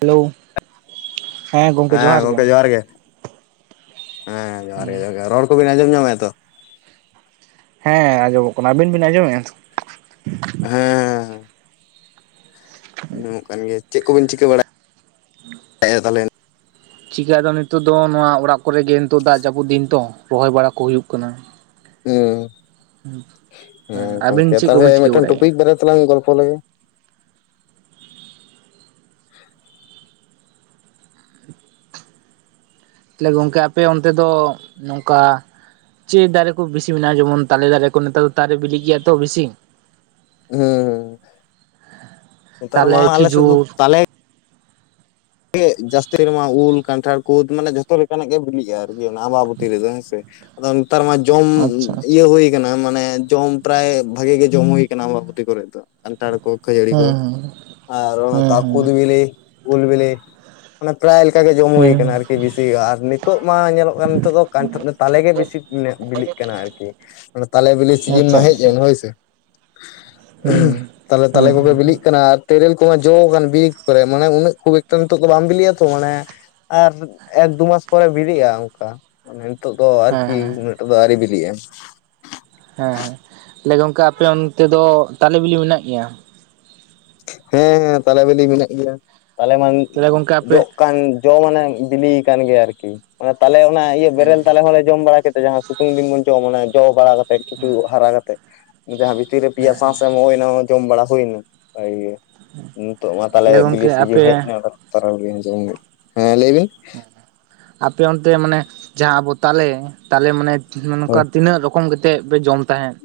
Hello ᱦᱮᱸ ᱜᱚᱝᱠᱮ ᱡᱚᱦᱟᱨ, ᱜᱮ ᱦᱮᱸ ᱡᱚᱦᱟᱨ ᱜᱮ, ᱨᱚᱲ ᱠᱚᱵᱤᱱ ᱟᱸᱡᱚᱢ ᱧᱟᱢ ᱮᱟᱛᱚ? ᱦᱮᱸ ᱟᱸᱡᱚᱢᱚᱜ ᱠᱟᱱᱟ, ᱟᱹᱵᱤᱱ ᱵᱤᱱ ᱟᱸᱡᱚᱢᱮᱜᱼᱟ [inaudible] ᱦᱮᱸᱻ ᱟᱡᱚᱢᱚᱠ ᱠᱟᱱ ᱜᱮᱭᱟ ᱪᱮᱫ ᱠᱚᱵᱤᱱ ᱪᱤᱠᱟᱹ ᱵᱟᱲᱟᱭ [unintelligible] ᱪᱤᱠᱟᱹᱫᱚ ᱱᱤᱛᱚᱜ ᱫᱚ, ᱱᱚᱣᱟ ᱚᱲᱟᱜ ᱠᱚᱨᱮᱜ ᱜᱮ, ᱱᱤᱛᱚᱜ ᱫᱟᱜ ᱡᱟᱹᱯᱩᱫ ᱫᱤᱱ ᱛᱚ ᱨᱚᱦᱚᱭ ᱵᱟᱲᱟ ᱠᱚ ᱦᱩᱭᱩᱜ ᱠᱟᱱᱟ᱾ ᱦᱚᱸ ᱦᱮᱸ ᱜᱚᱝᱠᱮ ᱟᱵᱤᱱ ᱪᱮᱫ ᱛᱟᱦᱚᱞᱮ ᱠᱚᱵᱤᱱ ᱪᱤᱠᱟᱹ ᱢᱤᱫᱴᱟᱝ ᱵᱟᱲᱟᱭᱮᱫᱼᱟ? ᱴᱚᱯᱤᱠ ᱵᱟᱨᱮ ᱛᱮᱞᱟᱝ ᱜᱚᱞᱯᱦᱚ ᱞᱮᱜᱮ, [inaudible] [inaudible] ᱞᱮ ᱜᱚᱝᱠᱮ ᱟᱯᱮ ᱚᱱᱛᱮ ᱫᱚ ᱱᱚᱝᱠᱟ ᱪᱮᱫ ᱫᱟᱨᱮ ᱠᱚ ᱵᱮᱥᱤ ᱢᱮᱱᱟᱜᱼᱟ? ᱡᱮᱢᱚᱱ ᱛᱟᱞᱮ ᱫᱟᱨᱮ ᱠᱚ ᱱᱮᱛᱟᱨ ᱫᱚ ᱛᱟᱨᱮ ᱵᱤᱞᱤ ᱜᱮᱭᱟ ᱛᱚ ᱵᱮᱥᱤ ᱦᱩᱸᱻ ᱦᱚᱸ ᱱᱮᱛᱟᱨ ᱢᱟ ᱛᱟᱦᱚᱞᱮ ᱟᱞᱮ ᱥᱮᱫ ᱫᱚ ᱠᱷᱤᱡᱩᱨ ᱛᱟᱞᱮ [inaudible] ᱡᱟᱹᱥᱛᱤ ᱨᱮᱢᱟ ᱩᱞ, ᱠᱟᱱᱴᱷᱟᱲ, ᱠᱩᱫ, ᱢᱟᱱᱮ ᱡᱷᱚᱛᱚ ᱞᱮᱠᱟᱱᱟᱜ ᱜᱮ ᱵᱤᱞᱤᱜᱼᱟ ᱟᱨ [inaudible] ᱟᱢᱵᱟᱵᱚᱛᱤ ᱨᱮᱫᱚ ᱦᱮᱸᱥᱮ ᱟᱫᱚ ᱱᱮᱛᱟᱨ ᱢᱟ ᱡᱚᱢ ᱟᱪᱪᱷᱟ ᱟᱪᱪᱷᱟ ᱤᱭᱟᱹ ᱦᱩᱭ ᱠᱟᱱᱟ ᱢᱟᱱᱮ ᱡᱚᱢ ᱴᱨᱟᱭ ᱵᱷᱟᱜᱤ ᱜᱮ ᱡᱚᱢ ᱦᱩᱭ ᱟᱠᱟᱱᱟ ᱟᱢᱵᱟᱛᱤ ᱠᱚᱨᱮ ᱫᱚ, ᱠᱚᱱᱴᱷᱟᱲ ᱠᱚ ᱠᱷᱟᱹᱡᱟᱹᱲᱤ, ᱠᱚ ᱦᱮᱸ ᱟᱨ ᱚᱱᱟ ᱦᱮᱸ ᱠᱟ ᱦᱮᱸ ᱠᱩᱫ ᱵᱤᱞᱤ, ᱩᱞ ᱵᱤᱞᱤ, [inaudible] ᱴᱟᱨᱟᱭ ᱞᱮᱠᱟ ᱜᱮ ᱡᱚᱢ ᱦᱩᱭ ᱦᱮᱸ ᱠᱟᱱᱟ ᱟᱨᱠᱤ ᱵᱤᱥᱤᱼᱟ ᱟᱨ ᱱᱤᱛᱚᱜ ᱢᱟ ᱧᱮᱞᱚᱜ ᱠᱟᱱ ᱱᱤᱛᱚᱜ ᱫᱚ ᱠᱟᱱ ᱛᱟᱞᱮ ᱜᱮ ᱵᱤᱥᱤ ᱱᱮᱜᱽ ᱵᱤᱞᱤᱜ ᱠᱟᱱᱟ, ᱟᱨᱠᱤ ᱛᱟᱞᱮ ᱵᱤᱞᱤ ᱦᱮᱸ ᱥᱤᱡᱤᱱ ᱟᱪᱪᱷᱟ ᱢᱟ ᱦᱮᱡ ᱟᱪᱪᱷᱟ ᱮᱱ ᱦᱳᱭᱥᱮ ᱦᱮᱸ [inaudible] ᱛᱟᱞᱦᱮ ᱦᱮᱸ ᱛᱟᱞᱮ ᱦᱮᱸ ᱠᱚᱜᱮ ᱵᱤᱞᱤᱜ ᱠᱟᱱᱟ᱾ ᱟᱨ ᱛᱮᱨᱤᱞ ᱠᱚᱢᱟ ᱡᱚ ᱠᱟᱱ ᱵᱤᱨ ᱠᱚᱨᱮ, ᱢᱟᱱᱮ ᱩᱱᱟᱹᱜ ᱠᱚᱜᱮ ᱛᱚ ᱱᱤᱛᱚᱜ ᱫᱚ ᱵᱟᱢ ᱵᱤᱞᱤᱜᱼᱟ ᱛᱚ, ᱢᱟᱱᱮ ᱟᱨ ᱮᱠ ᱫᱩ ᱢᱟᱥ ᱯᱚᱨᱮ ᱵᱮᱤᱜᱼᱟ᱾ ᱚᱱᱠᱟ ᱢᱟᱱᱮ ᱱᱤᱛᱚᱜ ᱫᱚ ᱦᱮᱸ ᱟᱨᱠᱤ? ᱦᱮᱸ ᱩᱱᱟᱸᱜ ᱴᱟᱜᱽ ᱫᱚ ᱟᱹᱨᱤ ᱵᱤᱞᱤᱜᱼᱟ᱾ ᱦᱮᱸ ᱞᱮ ᱜᱚᱝᱠᱮ ᱟᱯᱮ ᱚᱱᱛᱮ ᱫᱚ ᱛᱟᱞᱮ ᱵᱤᱞᱤ ᱢᱮᱱᱟᱜ ᱜᱮᱭᱟ? ᱦᱮᱸ ᱦᱮᱸ ᱛᱟᱞᱮ ᱵᱮᱞᱤ ᱢᱮᱱᱟᱜ ᱜᱮᱭᱟ᱾ ᱛᱟᱞᱮ ᱢᱟᱝ ᱛᱟᱦᱞᱮ ᱜᱚᱝᱠᱮ ᱟᱯᱮ [inaudible] ᱡᱚ ᱢᱟᱱᱮ ᱵᱤᱞᱤᱭᱟ ᱠᱟᱱᱟᱱ ᱜᱮᱭᱟ ᱟᱨᱠᱤᱮ ᱛᱟᱞᱮ ᱚᱱᱟ ᱤᱭᱟᱹ ᱵᱮᱨᱮᱞ ᱛᱟᱞᱮ ᱦᱚᱸᱞᱮ ᱡᱚᱢ ᱵᱟᱲᱟ ᱠᱟᱛᱮ ᱡᱟᱦᱟᱸ ᱥᱤᱛᱩᱝ ᱫᱤᱱ ᱵᱚᱱ ᱡᱚᱢ ᱢᱟᱱᱮ ᱡᱚ ᱵᱟᱲᱟ ᱠᱟᱛᱮ ᱠᱤᱪᱷᱩ ᱦᱟᱨᱟ ᱠᱟᱛᱮᱫ ᱡᱟᱦᱟᱸ ᱵᱦᱤ ᱛᱤᱨᱮ ᱯᱮᱭᱟ ᱥᱟᱸᱥ ᱮᱢᱚᱜ ᱦᱩᱭ ᱚᱱᱟ ᱡᱚᱢ ᱵᱟᱲᱟ ᱦᱩᱭᱱᱟ᱾ ᱱᱤᱛᱳᱜ ᱢᱟ ᱛᱟᱦᱞᱮ ᱛᱟᱦᱚᱞᱮ ᱵᱤᱞᱤ ᱜᱚᱝᱠᱮ ᱥᱤᱡᱤᱱ ᱟᱯᱮ ᱦᱮᱡᱽ ᱮᱱᱟ [inaudible] ᱡᱚᱢ ᱦᱮᱸ ᱞᱟᱹᱭ ᱵᱤᱱ? ᱟᱯᱮ ᱚᱱᱛᱮ ᱢᱟᱱᱮ ᱡᱟᱦᱟᱸ ᱵᱚ ᱛᱟᱞᱮ ᱛᱟᱞᱮ ᱢᱟᱱᱮ ᱱᱚ ᱱᱚᱝᱠᱟ ᱦᱳᱭ ᱛᱤᱱᱟᱹᱜ ᱨᱚᱠᱚᱢ ᱠᱮᱛᱮᱜ ᱯᱮ ᱡᱚᱢ ᱛᱟᱦᱮᱸᱱ?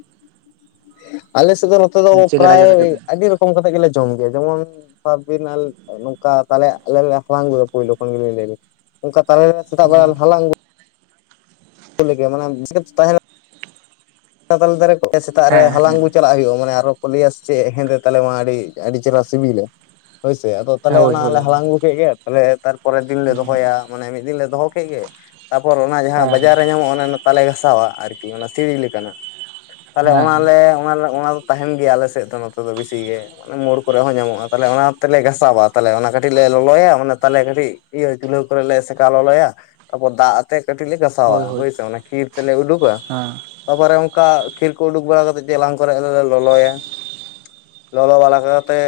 ᱟᱞᱮ ᱥᱮᱫ ᱫᱚ ᱱᱚᱛᱮ ᱫᱚ ᱪᱮᱫ ᱞᱮᱠᱟ ᱪᱮᱫ ᱞᱮᱠᱟ ᱯᱨᱟᱭ ᱠᱟᱛᱮ? ᱟᱹᱰᱤ ᱨᱚᱠᱚᱢ ᱠᱟᱛᱮ ᱜᱮᱞᱮ ᱡᱚᱢ ᱜᱮᱭᱟ᱾ ᱡᱮᱢᱚᱱ ᱟᱵᱤᱱ ᱟᱞ ᱱᱚᱝᱠᱟ ᱛᱟᱦᱮ ᱟᱞᱮ ᱞᱮ ᱦᱟᱞᱟᱲᱝ ᱟᱜᱩᱭᱟ ᱯᱳᱭᱞᱳ ᱠᱷᱚᱱ ᱜᱮᱞᱤᱧ ᱞᱟᱹᱭ ᱟᱵᱤᱱ ᱱᱚᱝᱠᱟ ᱛᱟᱞᱮ ᱥᱮᱛᱟᱜ ᱵᱮᱲᱟᱞ ᱦᱟᱞᱟᱝ [unintelligible] ᱢᱟᱱᱮ [unintelligible] ᱛᱟᱦᱮᱱᱟ [unintelligible] ᱛᱟᱞᱮ ᱫᱟᱨᱮ ᱦᱮᱸ ᱥᱮᱛᱟᱜ ᱨᱮ ᱦᱟᱞᱟᱝ ᱜᱩ ᱪᱟᱞᱟᱜ ᱦᱩᱭᱩᱜᱼᱟ ᱢᱟᱱᱮ ᱟᱨᱚ ᱠᱚ ᱞᱮᱭᱟ ᱪᱮᱫ ᱦᱮᱸᱫᱮ ᱛᱟᱦᱮ ᱢᱟ ᱟᱹᱰᱤ ᱟᱹᱰᱤ ᱪᱮᱦᱨᱟ ᱥᱤᱵᱤᱞᱟ ᱦᱳᱭᱥᱮ, ᱟᱫᱚ ᱛᱟᱦᱚᱞᱮ ᱦᱳᱭ ᱚᱱᱟ ᱦᱳᱭ ᱞᱮ ᱦᱳᱭ ᱦᱟᱞᱟᱝ ᱜᱩ ᱠᱮᱫ ᱜᱮ ᱛᱟᱦᱞᱮ ᱛᱟᱨᱯᱚᱨᱮ ᱫᱤᱱ ᱞᱮ ᱫᱚᱦᱚᱭᱟ ᱢᱟᱱᱮ ᱢᱤᱫᱽ ᱫᱤᱱ ᱞᱮ ᱫᱚᱦᱚ ᱠᱮᱫ ᱜᱮ ᱛᱟᱯᱚᱨ ᱚᱱᱟ ᱡᱟᱦᱟᱸ ᱦᱮᱸ ᱦᱮᱸ ᱵᱟᱡᱟᱨ ᱨᱮ ᱧᱟᱢᱚᱜᱼᱟ ᱚᱱᱟ ᱛᱟᱞᱮ ᱜᱷᱟᱥᱟᱣᱟ ᱟᱨᱠᱤ ᱚᱱᱟ ᱥᱤᱲᱤ ᱞᱮᱠᱟᱱᱟᱜ ᱛᱟᱞᱮ ᱦᱮᱸ ᱚᱱᱟᱞᱮ ᱚᱱᱟ ᱚᱱᱟ ᱛᱟᱦᱮᱱ ᱜᱮᱭᱟ ᱟᱞᱮᱥᱮᱫ ᱫᱚ ᱱᱚᱛᱮ ᱫᱚ ᱵᱤᱥᱤ ᱜᱮ ᱚᱱᱮ ᱢᱳᱲ ᱠᱚᱨᱮ ᱦᱚᱸ ᱧᱟᱢᱚᱜᱼᱟ ᱛᱟᱦᱚᱞᱮ ᱚᱱᱟ ᱛᱮᱞᱮ ᱜᱷᱟᱥᱟᱵᱟᱣᱟᱫ ᱛᱟᱞᱮ ᱚᱱᱟ ᱠᱟᱹᱴᱤᱡ ᱞᱮ ᱞᱚᱞᱚᱭᱟ ᱢᱟᱱᱮ ᱛᱟᱞᱮ ᱠᱟᱹᱴᱤᱡ ᱤᱭᱟᱹ ᱪᱩᱞᱦᱟᱹ ᱠᱚᱨᱮᱞ ᱞᱮ ᱥᱮᱠᱟᱣ ᱞᱚᱞᱚᱭᱟ ᱛᱟᱯᱚᱨ ᱫᱟᱺᱜ ᱛᱮ ᱠᱟᱹᱴᱤᱡ ᱞᱮ ᱦᱳᱭ ᱜᱟᱥᱟᱣᱟ ᱦᱳᱭ ᱦᱳᱭᱥᱮ ᱚᱱᱟ ᱠᱷᱤᱨ ᱛᱮᱞᱮ ᱩᱰᱩᱠ-ᱟ ᱦᱮᱸ ᱛᱯᱚᱨᱮ ᱝ ᱚᱱᱠᱟ ᱠᱷᱤᱨ ᱠᱚ ᱩᱰᱩᱠ ᱵᱟᱲᱟ ᱠᱟᱛᱮᱫ ᱪᱮᱞᱟᱝ ᱠᱚᱨᱮ ᱞᱮ ᱞᱚᱞᱚᱭᱟ ᱞᱚᱞᱚ ᱵᱟᱞᱟ ᱠᱟᱛᱮ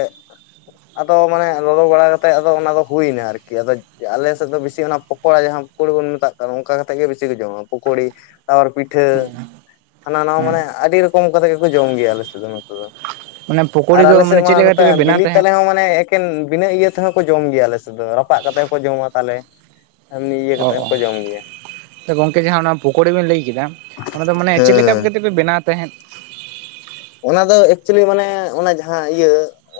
ᱟᱫᱚ ᱢᱟᱱᱮ ᱞᱚᱞᱚ ᱵᱟᱲᱟ ᱠᱟᱛᱮᱜ ᱟᱫᱚ ᱚᱱᱟ ᱫᱚ ᱦᱩᱭᱱᱟ ᱟᱨᱠᱤ ᱟᱫᱚ ᱮ ᱟᱞᱮ ᱥᱮᱫ ᱫᱚ ᱵᱤᱥᱤ ᱚᱱᱟ ᱯᱚᱠᱚᱲᱟ ᱡᱟᱦᱟᱸ ᱯᱚᱠᱚᱲᱤ ᱵᱚᱱ ᱢᱮᱛᱟᱜ ᱠᱟᱱ ᱚᱱᱠᱟ ᱠᱟᱛᱮᱫ ᱜᱮ ᱵᱤᱥᱤ ᱠᱚ ᱡᱚᱢᱟ ᱯᱚᱠᱚᱲᱤ? ᱟᱨ ᱯᱤᱴᱷᱟᱹ ᱦᱟᱱᱟ ᱱᱟᱣᱟ ᱦᱮᱸ ᱢᱟᱱᱮ ᱟᱹᱰᱤ ᱨᱚᱠᱚᱢ ᱠᱟᱛ ᱜᱮᱠᱚ ᱡᱚᱢ ᱜᱮᱭᱟ ᱟᱞᱮ ᱥᱮᱫ ᱫᱚ ᱱᱚᱛᱮ ᱫᱚ ᱢᱟᱱᱮ ᱟᱨ ᱯᱚᱠᱳᱲᱤ ᱫᱚ ᱟᱞᱮ ᱥᱮᱫ ᱢᱟᱱᱮ ᱢᱟ ᱪᱮᱫ ᱞᱮᱠᱟ ᱱᱚᱛᱮ ᱛᱮᱯᱮ ᱵᱮᱱᱟᱣ ᱵᱤᱞᱤ ᱛᱟᱦᱮᱸᱫ? ᱛᱟᱞᱮ ᱦᱚᱸ ᱢᱟᱱᱮ ᱮᱠᱮᱱ ᱵᱤᱱᱟᱹ ᱤᱭᱟᱹ ᱛᱮᱦᱚᱸ ᱠᱚ ᱡᱚᱢ ᱜᱮᱭᱟ ᱟᱞᱮ ᱥᱫ ᱫᱚ ᱨᱟᱯᱟᱜ ᱠᱟᱛᱮᱫ ᱦᱚᱸ ᱠᱚ ᱡᱚᱢᱟ ᱛᱟᱞᱮ ᱮᱢᱱᱤ ᱤᱭᱟᱹ ᱠᱟᱛᱮᱫ ᱦᱚᱸᱠᱚ ᱡᱚᱢ ᱜᱮᱭᱟ ᱛᱚ ᱜᱚᱝᱠᱮ ᱡᱟᱦᱟᱸ ᱯᱚᱠᱳᱲᱤ ᱵᱮᱱ ᱞᱟᱹᱭ ᱠᱮᱫᱟ ᱚᱱᱟ ᱫᱚ ᱢᱟᱱᱮ ᱦᱮᱸ ᱪᱮᱫ ᱞᱮᱠᱟ ᱦᱮᱸ ᱠᱟᱛᱮᱫ ᱯᱮ ᱵᱮᱱᱟᱣ ᱛᱟᱦᱮᱸᱫ ᱚᱱᱟ ᱫᱚ ᱮᱠᱪᱩᱭᱮᱞᱤ ᱢᱟᱱᱮ ᱚᱱᱟ ᱡᱟᱦᱟᱸ ᱤᱭᱟᱹ